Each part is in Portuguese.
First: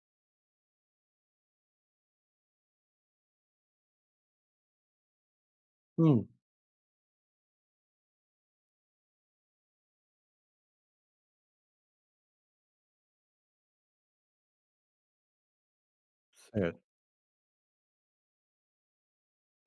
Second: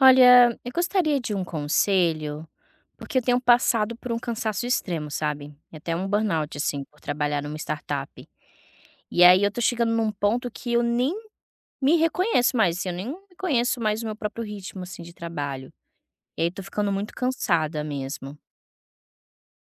Olha, eu gostaria de um conselho, porque eu tenho passado por um cansaço extremo, sabe? Até um Hum, burnout, assim, por trabalhar numa startup. E aí eu tô chegando num ponto que eu nem me reconheço mais, assim, eu nem reconheço mais o meu próprio ritmo, assim, de trabalho. E aí tô certo. ficando muito cansada mesmo.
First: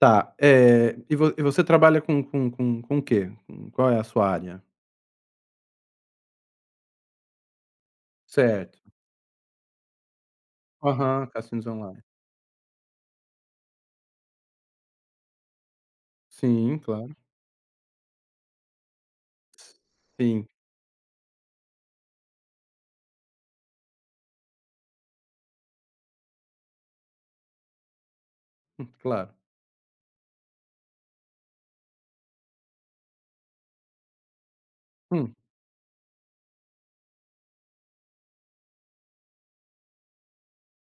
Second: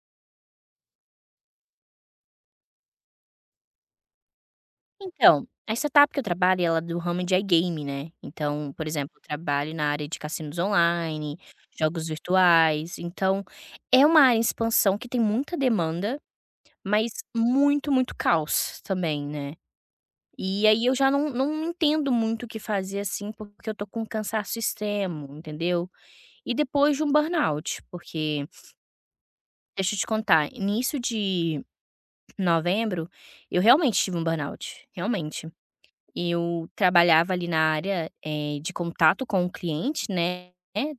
Tá, é e vo e você trabalha com o quê? Com qual é a sua área? Então, a startup que eu trabalho, ela é do ramo de iGame, né? Então, Certo. por exemplo, eu trabalho na área de cassinos Aham, online, cassinos online. jogos virtuais. Então, é uma área em expansão que tem muita demanda. Sim, Mas claro. muito, muito caos também, né. Sim, E aí eu já não entendo muito o que fazer, assim, porque eu tô com um cansaço extremo, entendeu. E depois de um burnout, porque claro. deixa eu te contar, início de novembro, eu realmente tive um burnout, Hum, realmente. Eu trabalhava ali na área, de contato com o cliente, né,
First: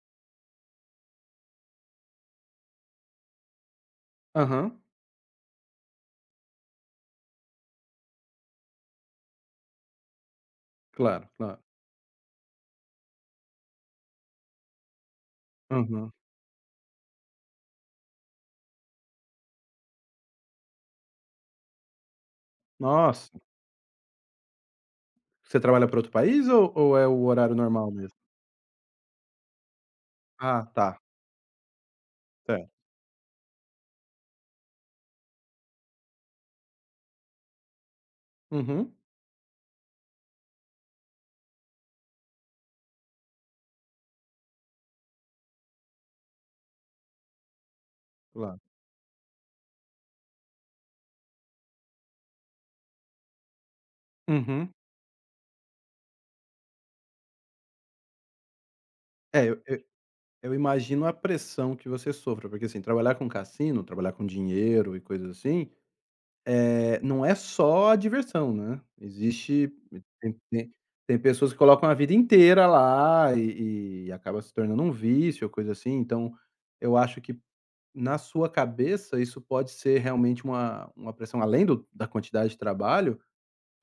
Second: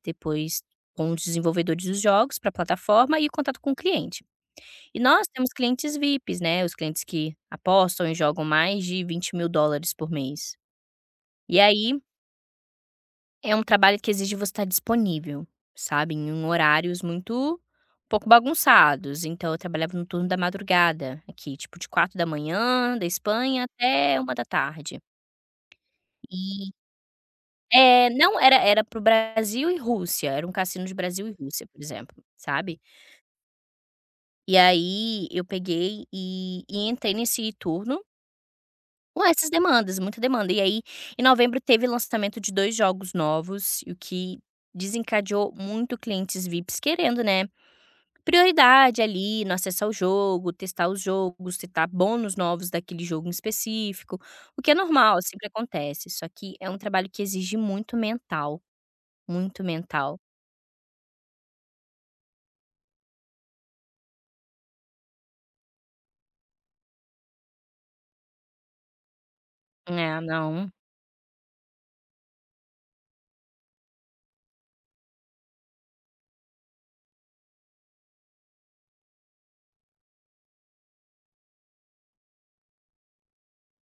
depois com os desenvolvedores dos jogos para a plataforma e contato com o cliente. aham, E nós temos clientes VIPs, né, os clientes que apostam e jogam mais de US$ 20.000 por mês. claro, E claro. aí, é um trabalho que exige você estar disponível, Aham. sabe, em um horários muito um pouco bagunçados. Então eu trabalhava no turno da madrugada aqui, tipo de 4 da manhã da Nossa, Espanha até uma da tarde. você trabalha para outro país ou E ou é o horário normal é, mesmo? não, era pro Brasil e Rússia, era um Ah, cassino de tá, Brasil e Rússia, por exemplo, certo. sabe. E aí eu peguei e entrei nesse turno. Uhum, Com essas demandas, muita demanda. E aí, em novembro teve lançamento de 2 jogos novos, o que desencadeou muito clientes VIPs querendo, né, claro. prioridade ali no acesso ao jogo, testar os jogos, testar bônus novos daquele jogo em específico, o que Uhum. é normal, sempre acontece. Só que é um trabalho que exige muito mental, É, muito eu eu mental. eu imagino a pressão que você sofra, porque, assim, trabalhar com cassino, trabalhar com dinheiro e coisas assim. Não é só a diversão, né, existe É, tem não. tem tem pessoas que colocam a vida inteira lá e acaba se tornando um vício ou coisa assim, então eu acho que na sua cabeça isso pode ser realmente uma pressão além do da quantidade de trabalho,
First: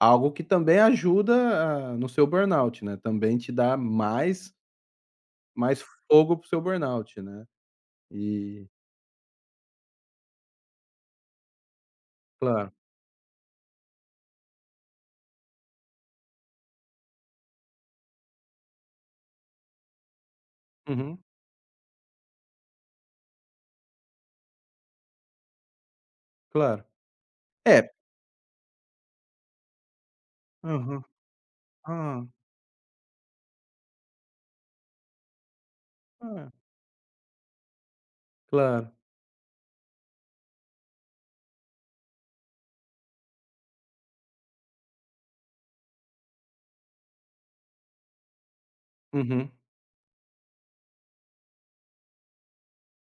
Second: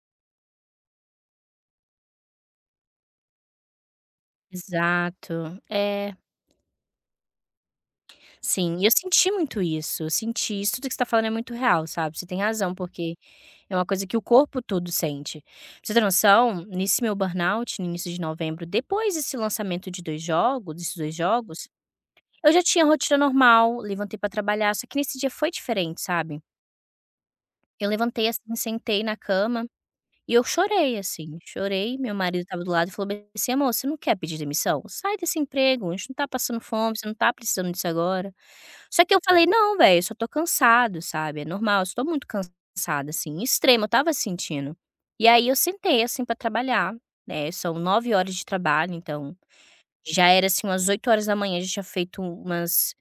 algo que também ajuda a no seu burnout, né, também te dá mais Exato. mais É, fogo pro seu burnout, né, e sim, e eu senti muito isso, eu senti isso tudo que você está falando é muito real, sabe, você tem razão, claro. porque é uma coisa que o corpo todo sente. Pra você ter noção, nesse meu burnout, no início de novembro, depois desse lançamento de 2 jogos desses 2 Uhum, jogos, eu já tinha rotina normal, levantei pra trabalhar, só que nesse dia foi diferente, sabe. claro. Eu É. levantei, assim, sentei na cama e eu chorei, Aham. assim, chorei, meu Ah, marido estava do lado e falou bem assim: "Amor, você não quer pedir demissão? Sai desse emprego, a gente não tá é, passando fome, você não tá precisando disso agora". claro. Só que eu falei: "Não, velho, eu só tô cansado, sabe, é normal, eu estou muito cansada, assim, extremo, eu estava sentindo". E aí eu sentei, assim, pra trabalhar, né, são 9 horas de trabalho, então Uhum. já era, assim, umas 8 horas da manhã, já tinha feito umas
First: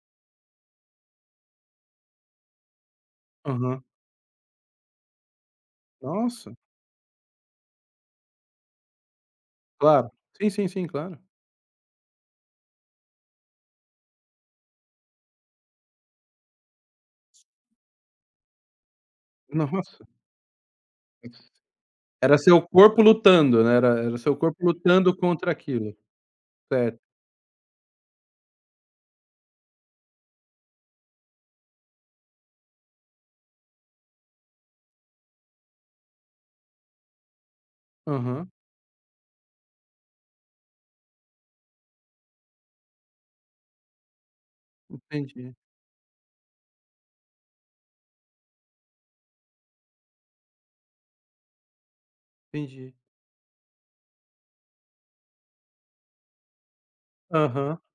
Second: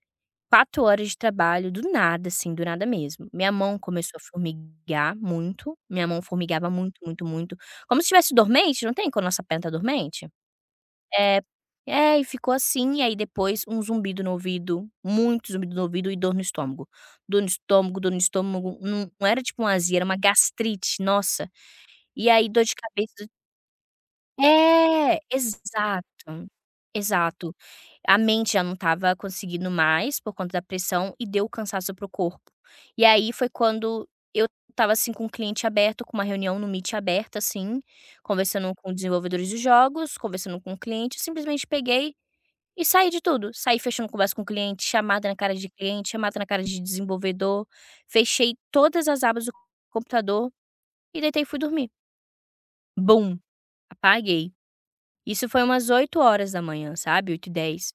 4 horas de trabalho do nada, assim, do nada mesmo. Minha mão Aham. começou a formigar muito, minha mão Nossa, formigava muito, muito, muito, como se estivesse dormente, não tem quando a nossa perna tá claro. dormente? Sim, sim, sim, claro. É. É, e ficou assim, e aí depois um zumbido no ouvido, muito zumbido no ouvido e dor no estômago. Dor no estômago, dor no estômago, não não era tipo uma azia, era Nossa. uma gastrite, nossa. E Era aí seu dor de corpo cabeça, lutando, né, era seu corpo lutando é, contra aquilo. exato, Certo. exato. A mente já não estava conseguindo mais por conta da pressão e deu cansaço para o corpo. E aí foi quando eu estava, assim, com um cliente aberto, com uma reunião no Meet aberta, assim, Aham. conversando com desenvolvedores de jogos, conversando com o cliente, eu simplesmente peguei e sair de tudo, saí fechando conversa com cliente, chamada na Entendi, cara de cliente, chamada na cara de desenvolvedor, fechei todas as abas do computador e deitei e fui dormir. entendi. Bum, apaguei. Isso foi umas 8 horas da manhã, sabe, oito h Aham. 10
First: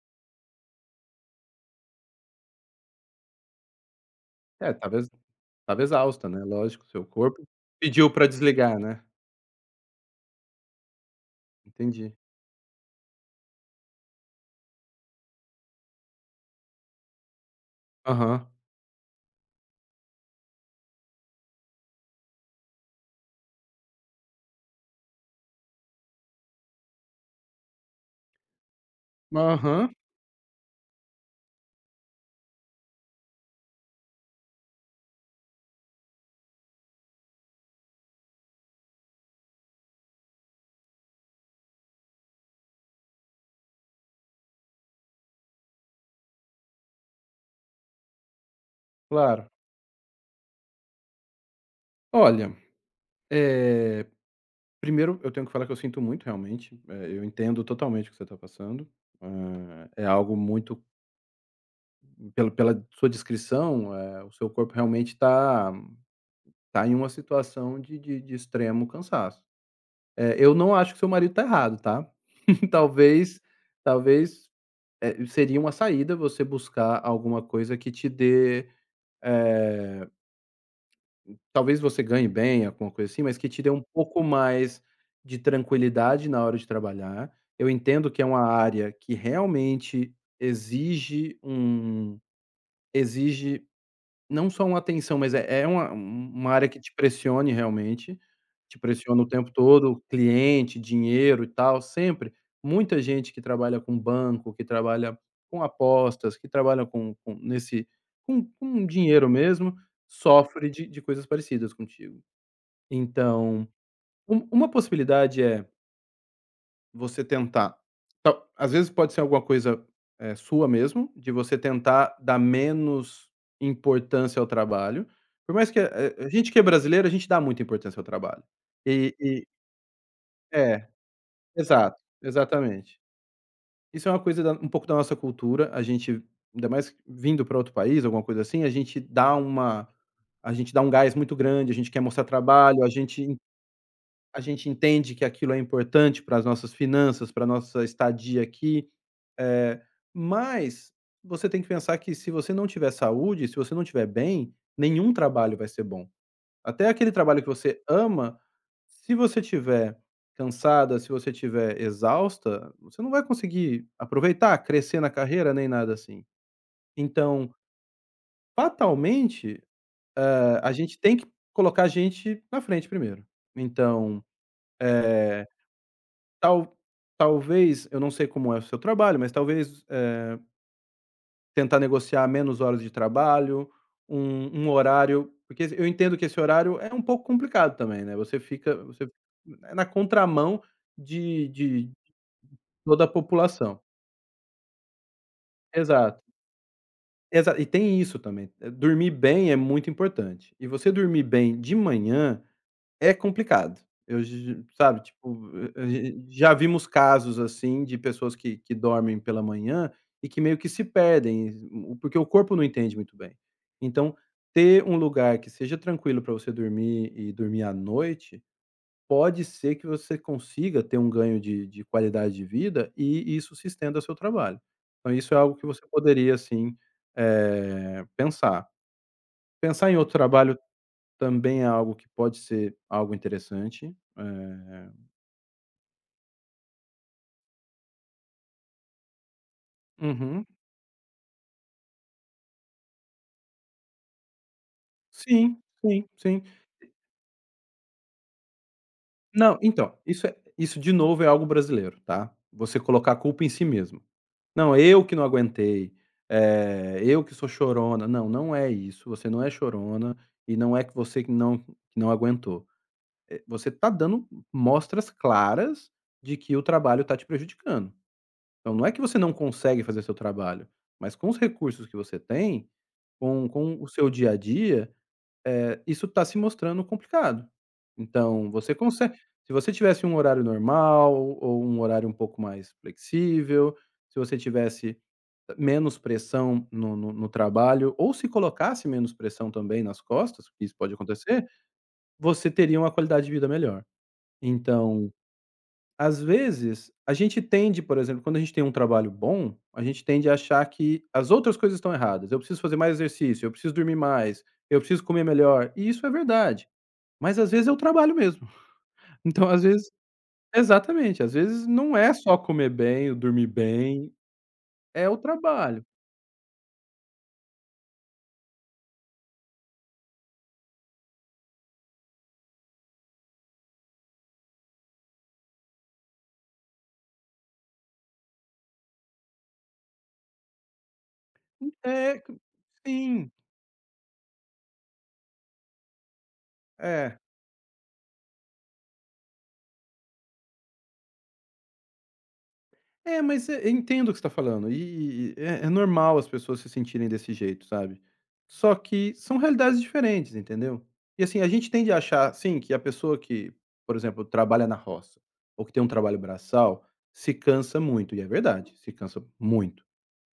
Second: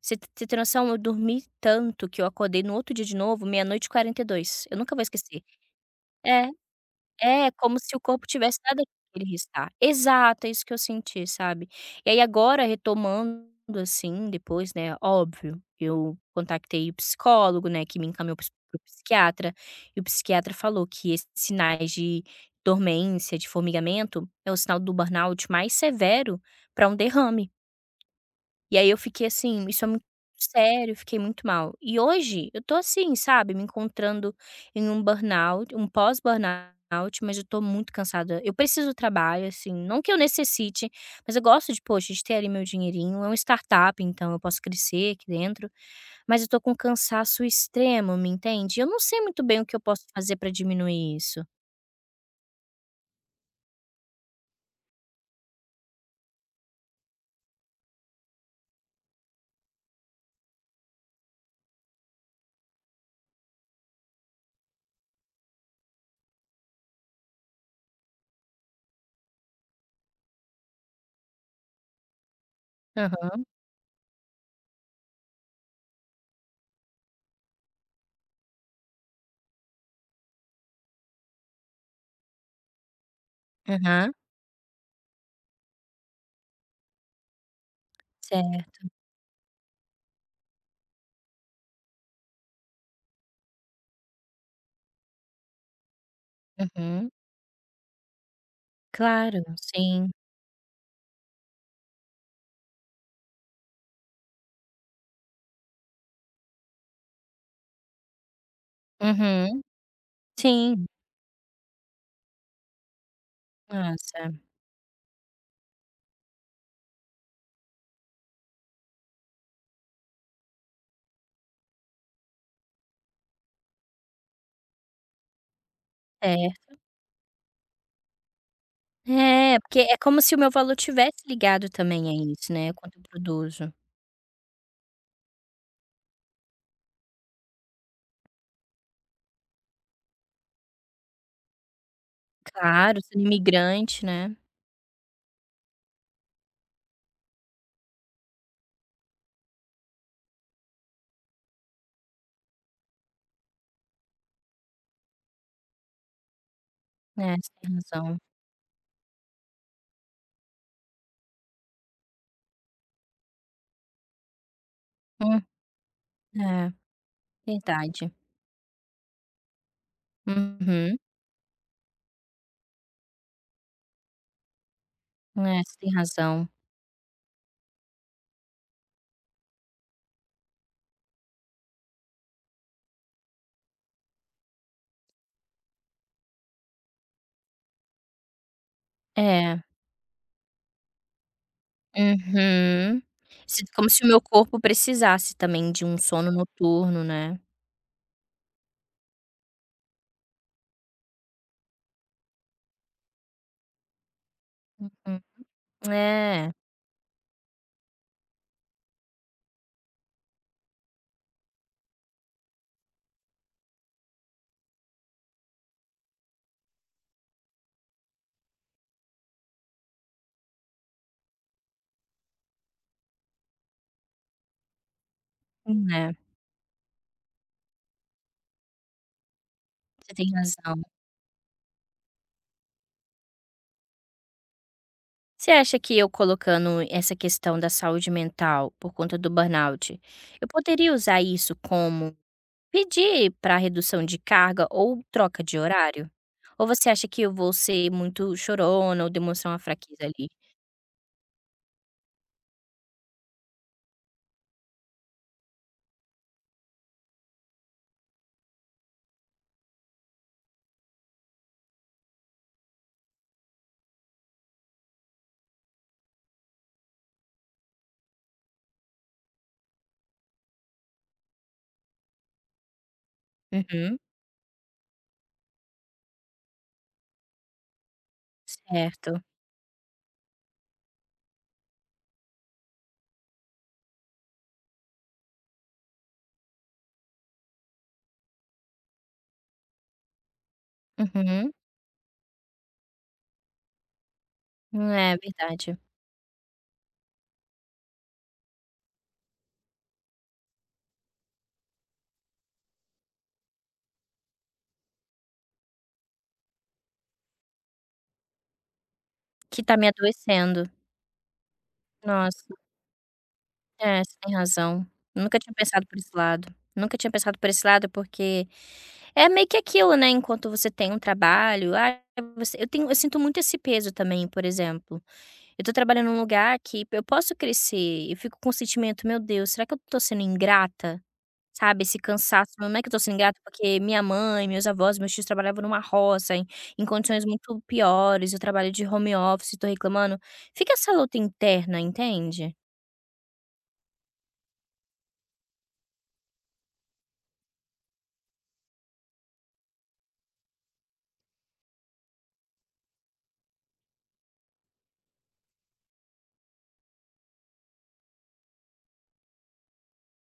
Você tem noção, eu dormi tanto que eu acordei no outro dia de novo 00:42. É, Eu nunca estava vou ex esquecer. Estava exausta, né, É. lógico, seu corpo É, como se o pediu corpo pra tivesse desligar, dado né. aquele restart. Exato, é isso que eu senti, sabe. E Entendi. aí agora retomando, assim, depois, né, óbvio, eu contactei o psicólogo, né, que me encaminhou para Aham. o para o psiquiatra, e o psiquiatra falou que esses sinais de dormência, de formigamento, é o sinal do burnout mais severo para um derrame. E aí eu fiquei assim, isso é Aham, muito sério, fiquei muito mal. E hoje eu tô assim, sabe, me encontrando em um burnout, um pós-burnout, mas eu tô muito cansada. Eu preciso do trabalho, assim, não que eu necessite, mas eu gosto de, poxa, de ter ali meu dinheirinho, é um startup, então eu posso crescer aqui dentro, mas eu tô com um cansaço extremo, me entende? Eu não sei muito claro. bem o que eu posso fazer pra diminuir isso. Olha, eh, primeiro eu tenho que falar que eu sinto muito realmente, eu entendo totalmente o que você tá passando. Hã, é algo muito. Pela sua descrição, o seu corpo realmente está tá tá em uma situação de extremo cansaço. Eu não acho que seu marido está errado, tá. Talvez Aham, talvez, seria uma saída você buscar alguma coisa que te dê, eh, talvez você ganhe bem, alguma coisa assim, mas que te dê um aham, pouco mais de tranquilidade na hora de trabalhar. Eu entendo que é uma certo, área que realmente exige um exige não só uma atenção, mas é uma um, uma área que te uhum. pressione realmente, te pressiona o Claro, tempo todo, sim. cliente, dinheiro e tal, sempre. Muita gente que trabalha com banco, que trabalha com apostas, que trabalha com nesse com dinheiro Uhum, mesmo, sofre sim. de coisas parecidas contigo. Então, Nossa, um uma possibilidade é você tentar tal às vezes pode ser alguma coisa, sua mesmo, de você tentar dar menos importância ao trabalho, por mais que a é. gente que é brasileiro, a gente dá muita importância ao trabalho. E e É, porque é como se o meu valor É, tivesse ligado exato, também a isso, né, quanto exatamente. eu produzo. Isso é uma coisa da um pouco da nossa cultura, a gente ainda mais vindo para outro país, alguma coisa assim, a gente dá um gás muito grande, a gente quer mostrar trabalho, a Claro, sendo gente imigrante, né. a gente entende que aquilo é importante para as nossas finanças, para a nossa estadia aqui, eh, mas você tem que pensar que se você não tiver saúde, se você não tiver bem, nenhum trabalho vai ser bom. Até aquele É, trabalho que você tem você razão. ama, se você tiver cansada, se você tiver exausta, você não vai conseguir aproveitar, crescer na Hum, carreira, nem nada assim. é, Então, verdade. fatalmente, a gente Uhum. tem que colocar a gente na frente primeiro. Então, eh. É, você tem razão. Tal talvez, eu não sei como é o seu trabalho, mas talvez, tentar negociar menos horas de trabalho, um horário porque eu entendo que esse horário é um pouco complicado também, né, você É. é na contramão de Uhum. toda a Sinto população. como se o meu corpo precisasse também de um Exato, sono noturno, né. exa e tem isso também, dormir bem é muito importante. E você dormir bem de manhã é complicado. Eu j Sabe, Uhum. tipo, a gen É, já vimos casos, assim, de pessoas que dormem pela manhã e que meio que se perdem, porque o corpo não entende muito bem. Então, ter um lugar que seja tranquilo para você dormir e dormir à noite, pode ser que você consiga ter um ganho de qualidade de vida e isso se estenda ao seu trabalho. Então isso é algo que você é, poderia, assim, pensar. Pensar em outro você tem trabalho razão. também é algo que pode ser algo interessante. Eh, Você acha que eu colocando essa questão da saúde mental por conta do burnout, uhum. eu poderia usar isso como pedir para redução de carga ou troca de Sim, sim, horário? sim. Ou você acha que eu vou ser muito chorona ou demonstrar Não, uma então, fraqueza ali? Isso de novo é algo brasileiro, tá. Você colocar a culpa em si mesmo. "Não, eu que não aguentei, eu que sou chorona". Não, não é isso, você não é chorona e não é que você que não aguentou. Você tá dando mostras claras de que o trabalho tá te prejudicando. Então não é que você não consegue fazer seu trabalho, mas com os recursos que você tem, com o Uhum, seu dia a dia, isso está se mostrando complicado. Então você consegue certo. se você tivesse um horário normal ou um horário um pouco mais flexível, se você tivesse menos pressão no trabalho ou se colocasse menos pressão também nas costas, que isso pode acontecer, Uhum. você teria uma qualidade de vida melhor. Então é verdade. às vezes, a gente tende, por exemplo, quando a gente tem um trabalho bom, a gente tende a achar que as outras coisas estão erradas. Eu preciso fazer mais exercício, eu preciso dormir mais, eu preciso comer melhor. E isso é verdade. Mas às vezes é o trabalho mesmo. Então, às Que tá me vezes adoecendo. exatamente, às vezes não é só Nossa, comer bem, dormir é, bem, você tem razão. é o Nunca tinha trabalho. pensado por esse lado. Nunca tinha pensado por esse lado porque é meio que aquilo, né, enquanto você tem um trabalho, ah, você eu tenho eu sinto muito esse peso também, por exemplo. Eu tô trabalhando num lugar que eu posso crescer, eu fico com o sentimento: "Meu Deus, será que eu tô sendo ingrata?", sabe, esse É, cansaço, não é que eu tô sendo sim, ingrata, porque minha mãe, meus avós, meus tios trabalhavam numa roça, em em é. condições muito piores, eu trabalho de home office, tô reclamando. Fica essa luta interna, entende? É, mas eu entendo o que você tá falando, e é normal as pessoas se sentirem desse jeito, sabe. Só que são realidades diferentes, entendeu. E assim, a gente tende a achar, sim, que a pessoa que, por exemplo, trabalha na roça, ou que tem um trabalho braçal, se cansa muito, e é verdade, se cansa muito.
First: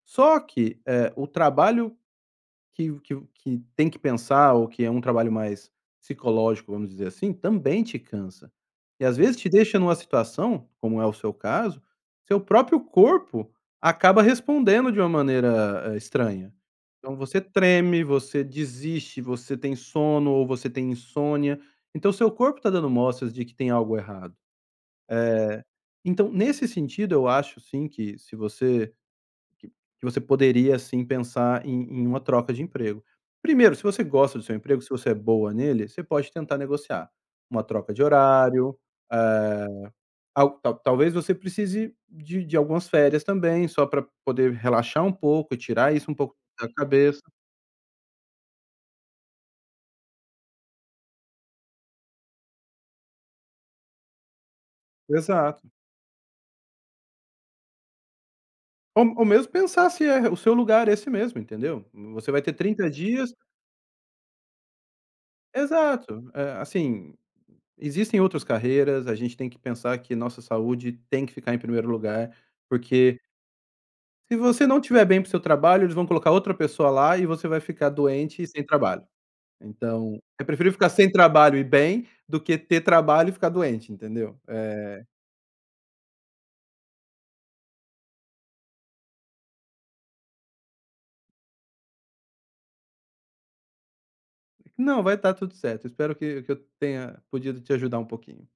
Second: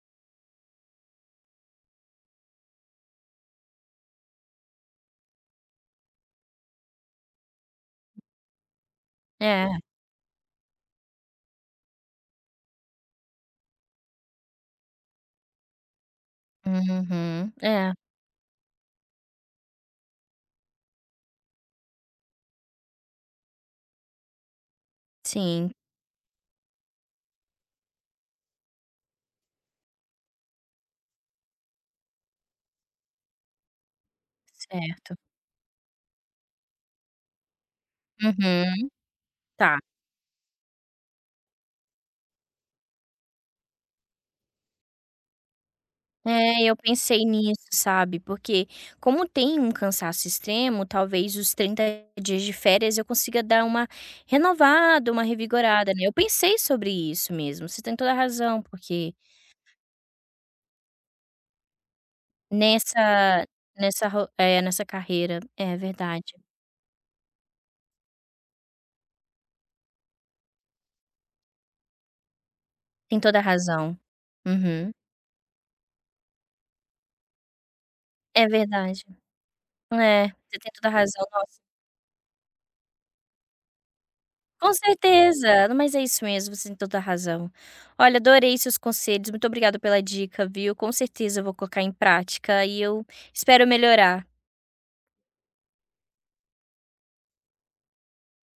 Só que, o trabalho que tem que pensar ou que é um trabalho mais psicológico, vamos dizer assim, também te cansa. E às vezes te deixa É. numa situação, como é o seu caso, seu próprio corpo acaba respondendo de uma maneira, estranha. Então você Uhum. É, treme, você desiste, você tem sono ou você tem insônia, então seu corpo está dando mostras de que tem algo errado. sim, Então nesse sentido eu acho sim que se você que que você poderia, assim, pensar em uma troca de emprego. Primeiro, se você gosta do seu emprego, se você é certo. boa nele, você pode tentar negociar uma troca de horário, Uhum. eh, Tá. al tal talvez você precise de algumas férias também, só para poder relaxar um pouco, tirar isso um pouco É, da eu cabeça. pensei nisso, sabe, porque como tem um cansaço extremo, talvez os 30 dias de férias eu consiga dar uma renovada, uma Exato. revigorada, né. Eu pensei sobre isso mesmo, você tem toda a razão, Ou porque ou mesmo pensar se é o seu lugar é esse mesmo, entendeu. Você vai ter 30 dias nessa nessa carreira é exato. verdade, Assim, existem outras carreiras, a gente tem que pensar que nossa saúde tem que ficar em primeiro lugar, tem porque toda a razão. se você não Uhum. tiver bem para seu trabalho, eles vão colocar outra pessoa lá e você vai ficar doente É e sem trabalho. verdade. Então, É, é você tem preferível toda a ficar sem razão. trabalho e bem do que ter trabalho e ficar doente, entendeu? Com Eh, certeza, não, mas é isso mesmo, você tem toda a razão. Olha, adorei seus conselhos, muito obrigada pela dica, viu. Com certeza eu vou colocar em prática e eu espero melhorar. não, vai estar tudo certo. Espero que eu tenha podido te ajudar um pouquinho.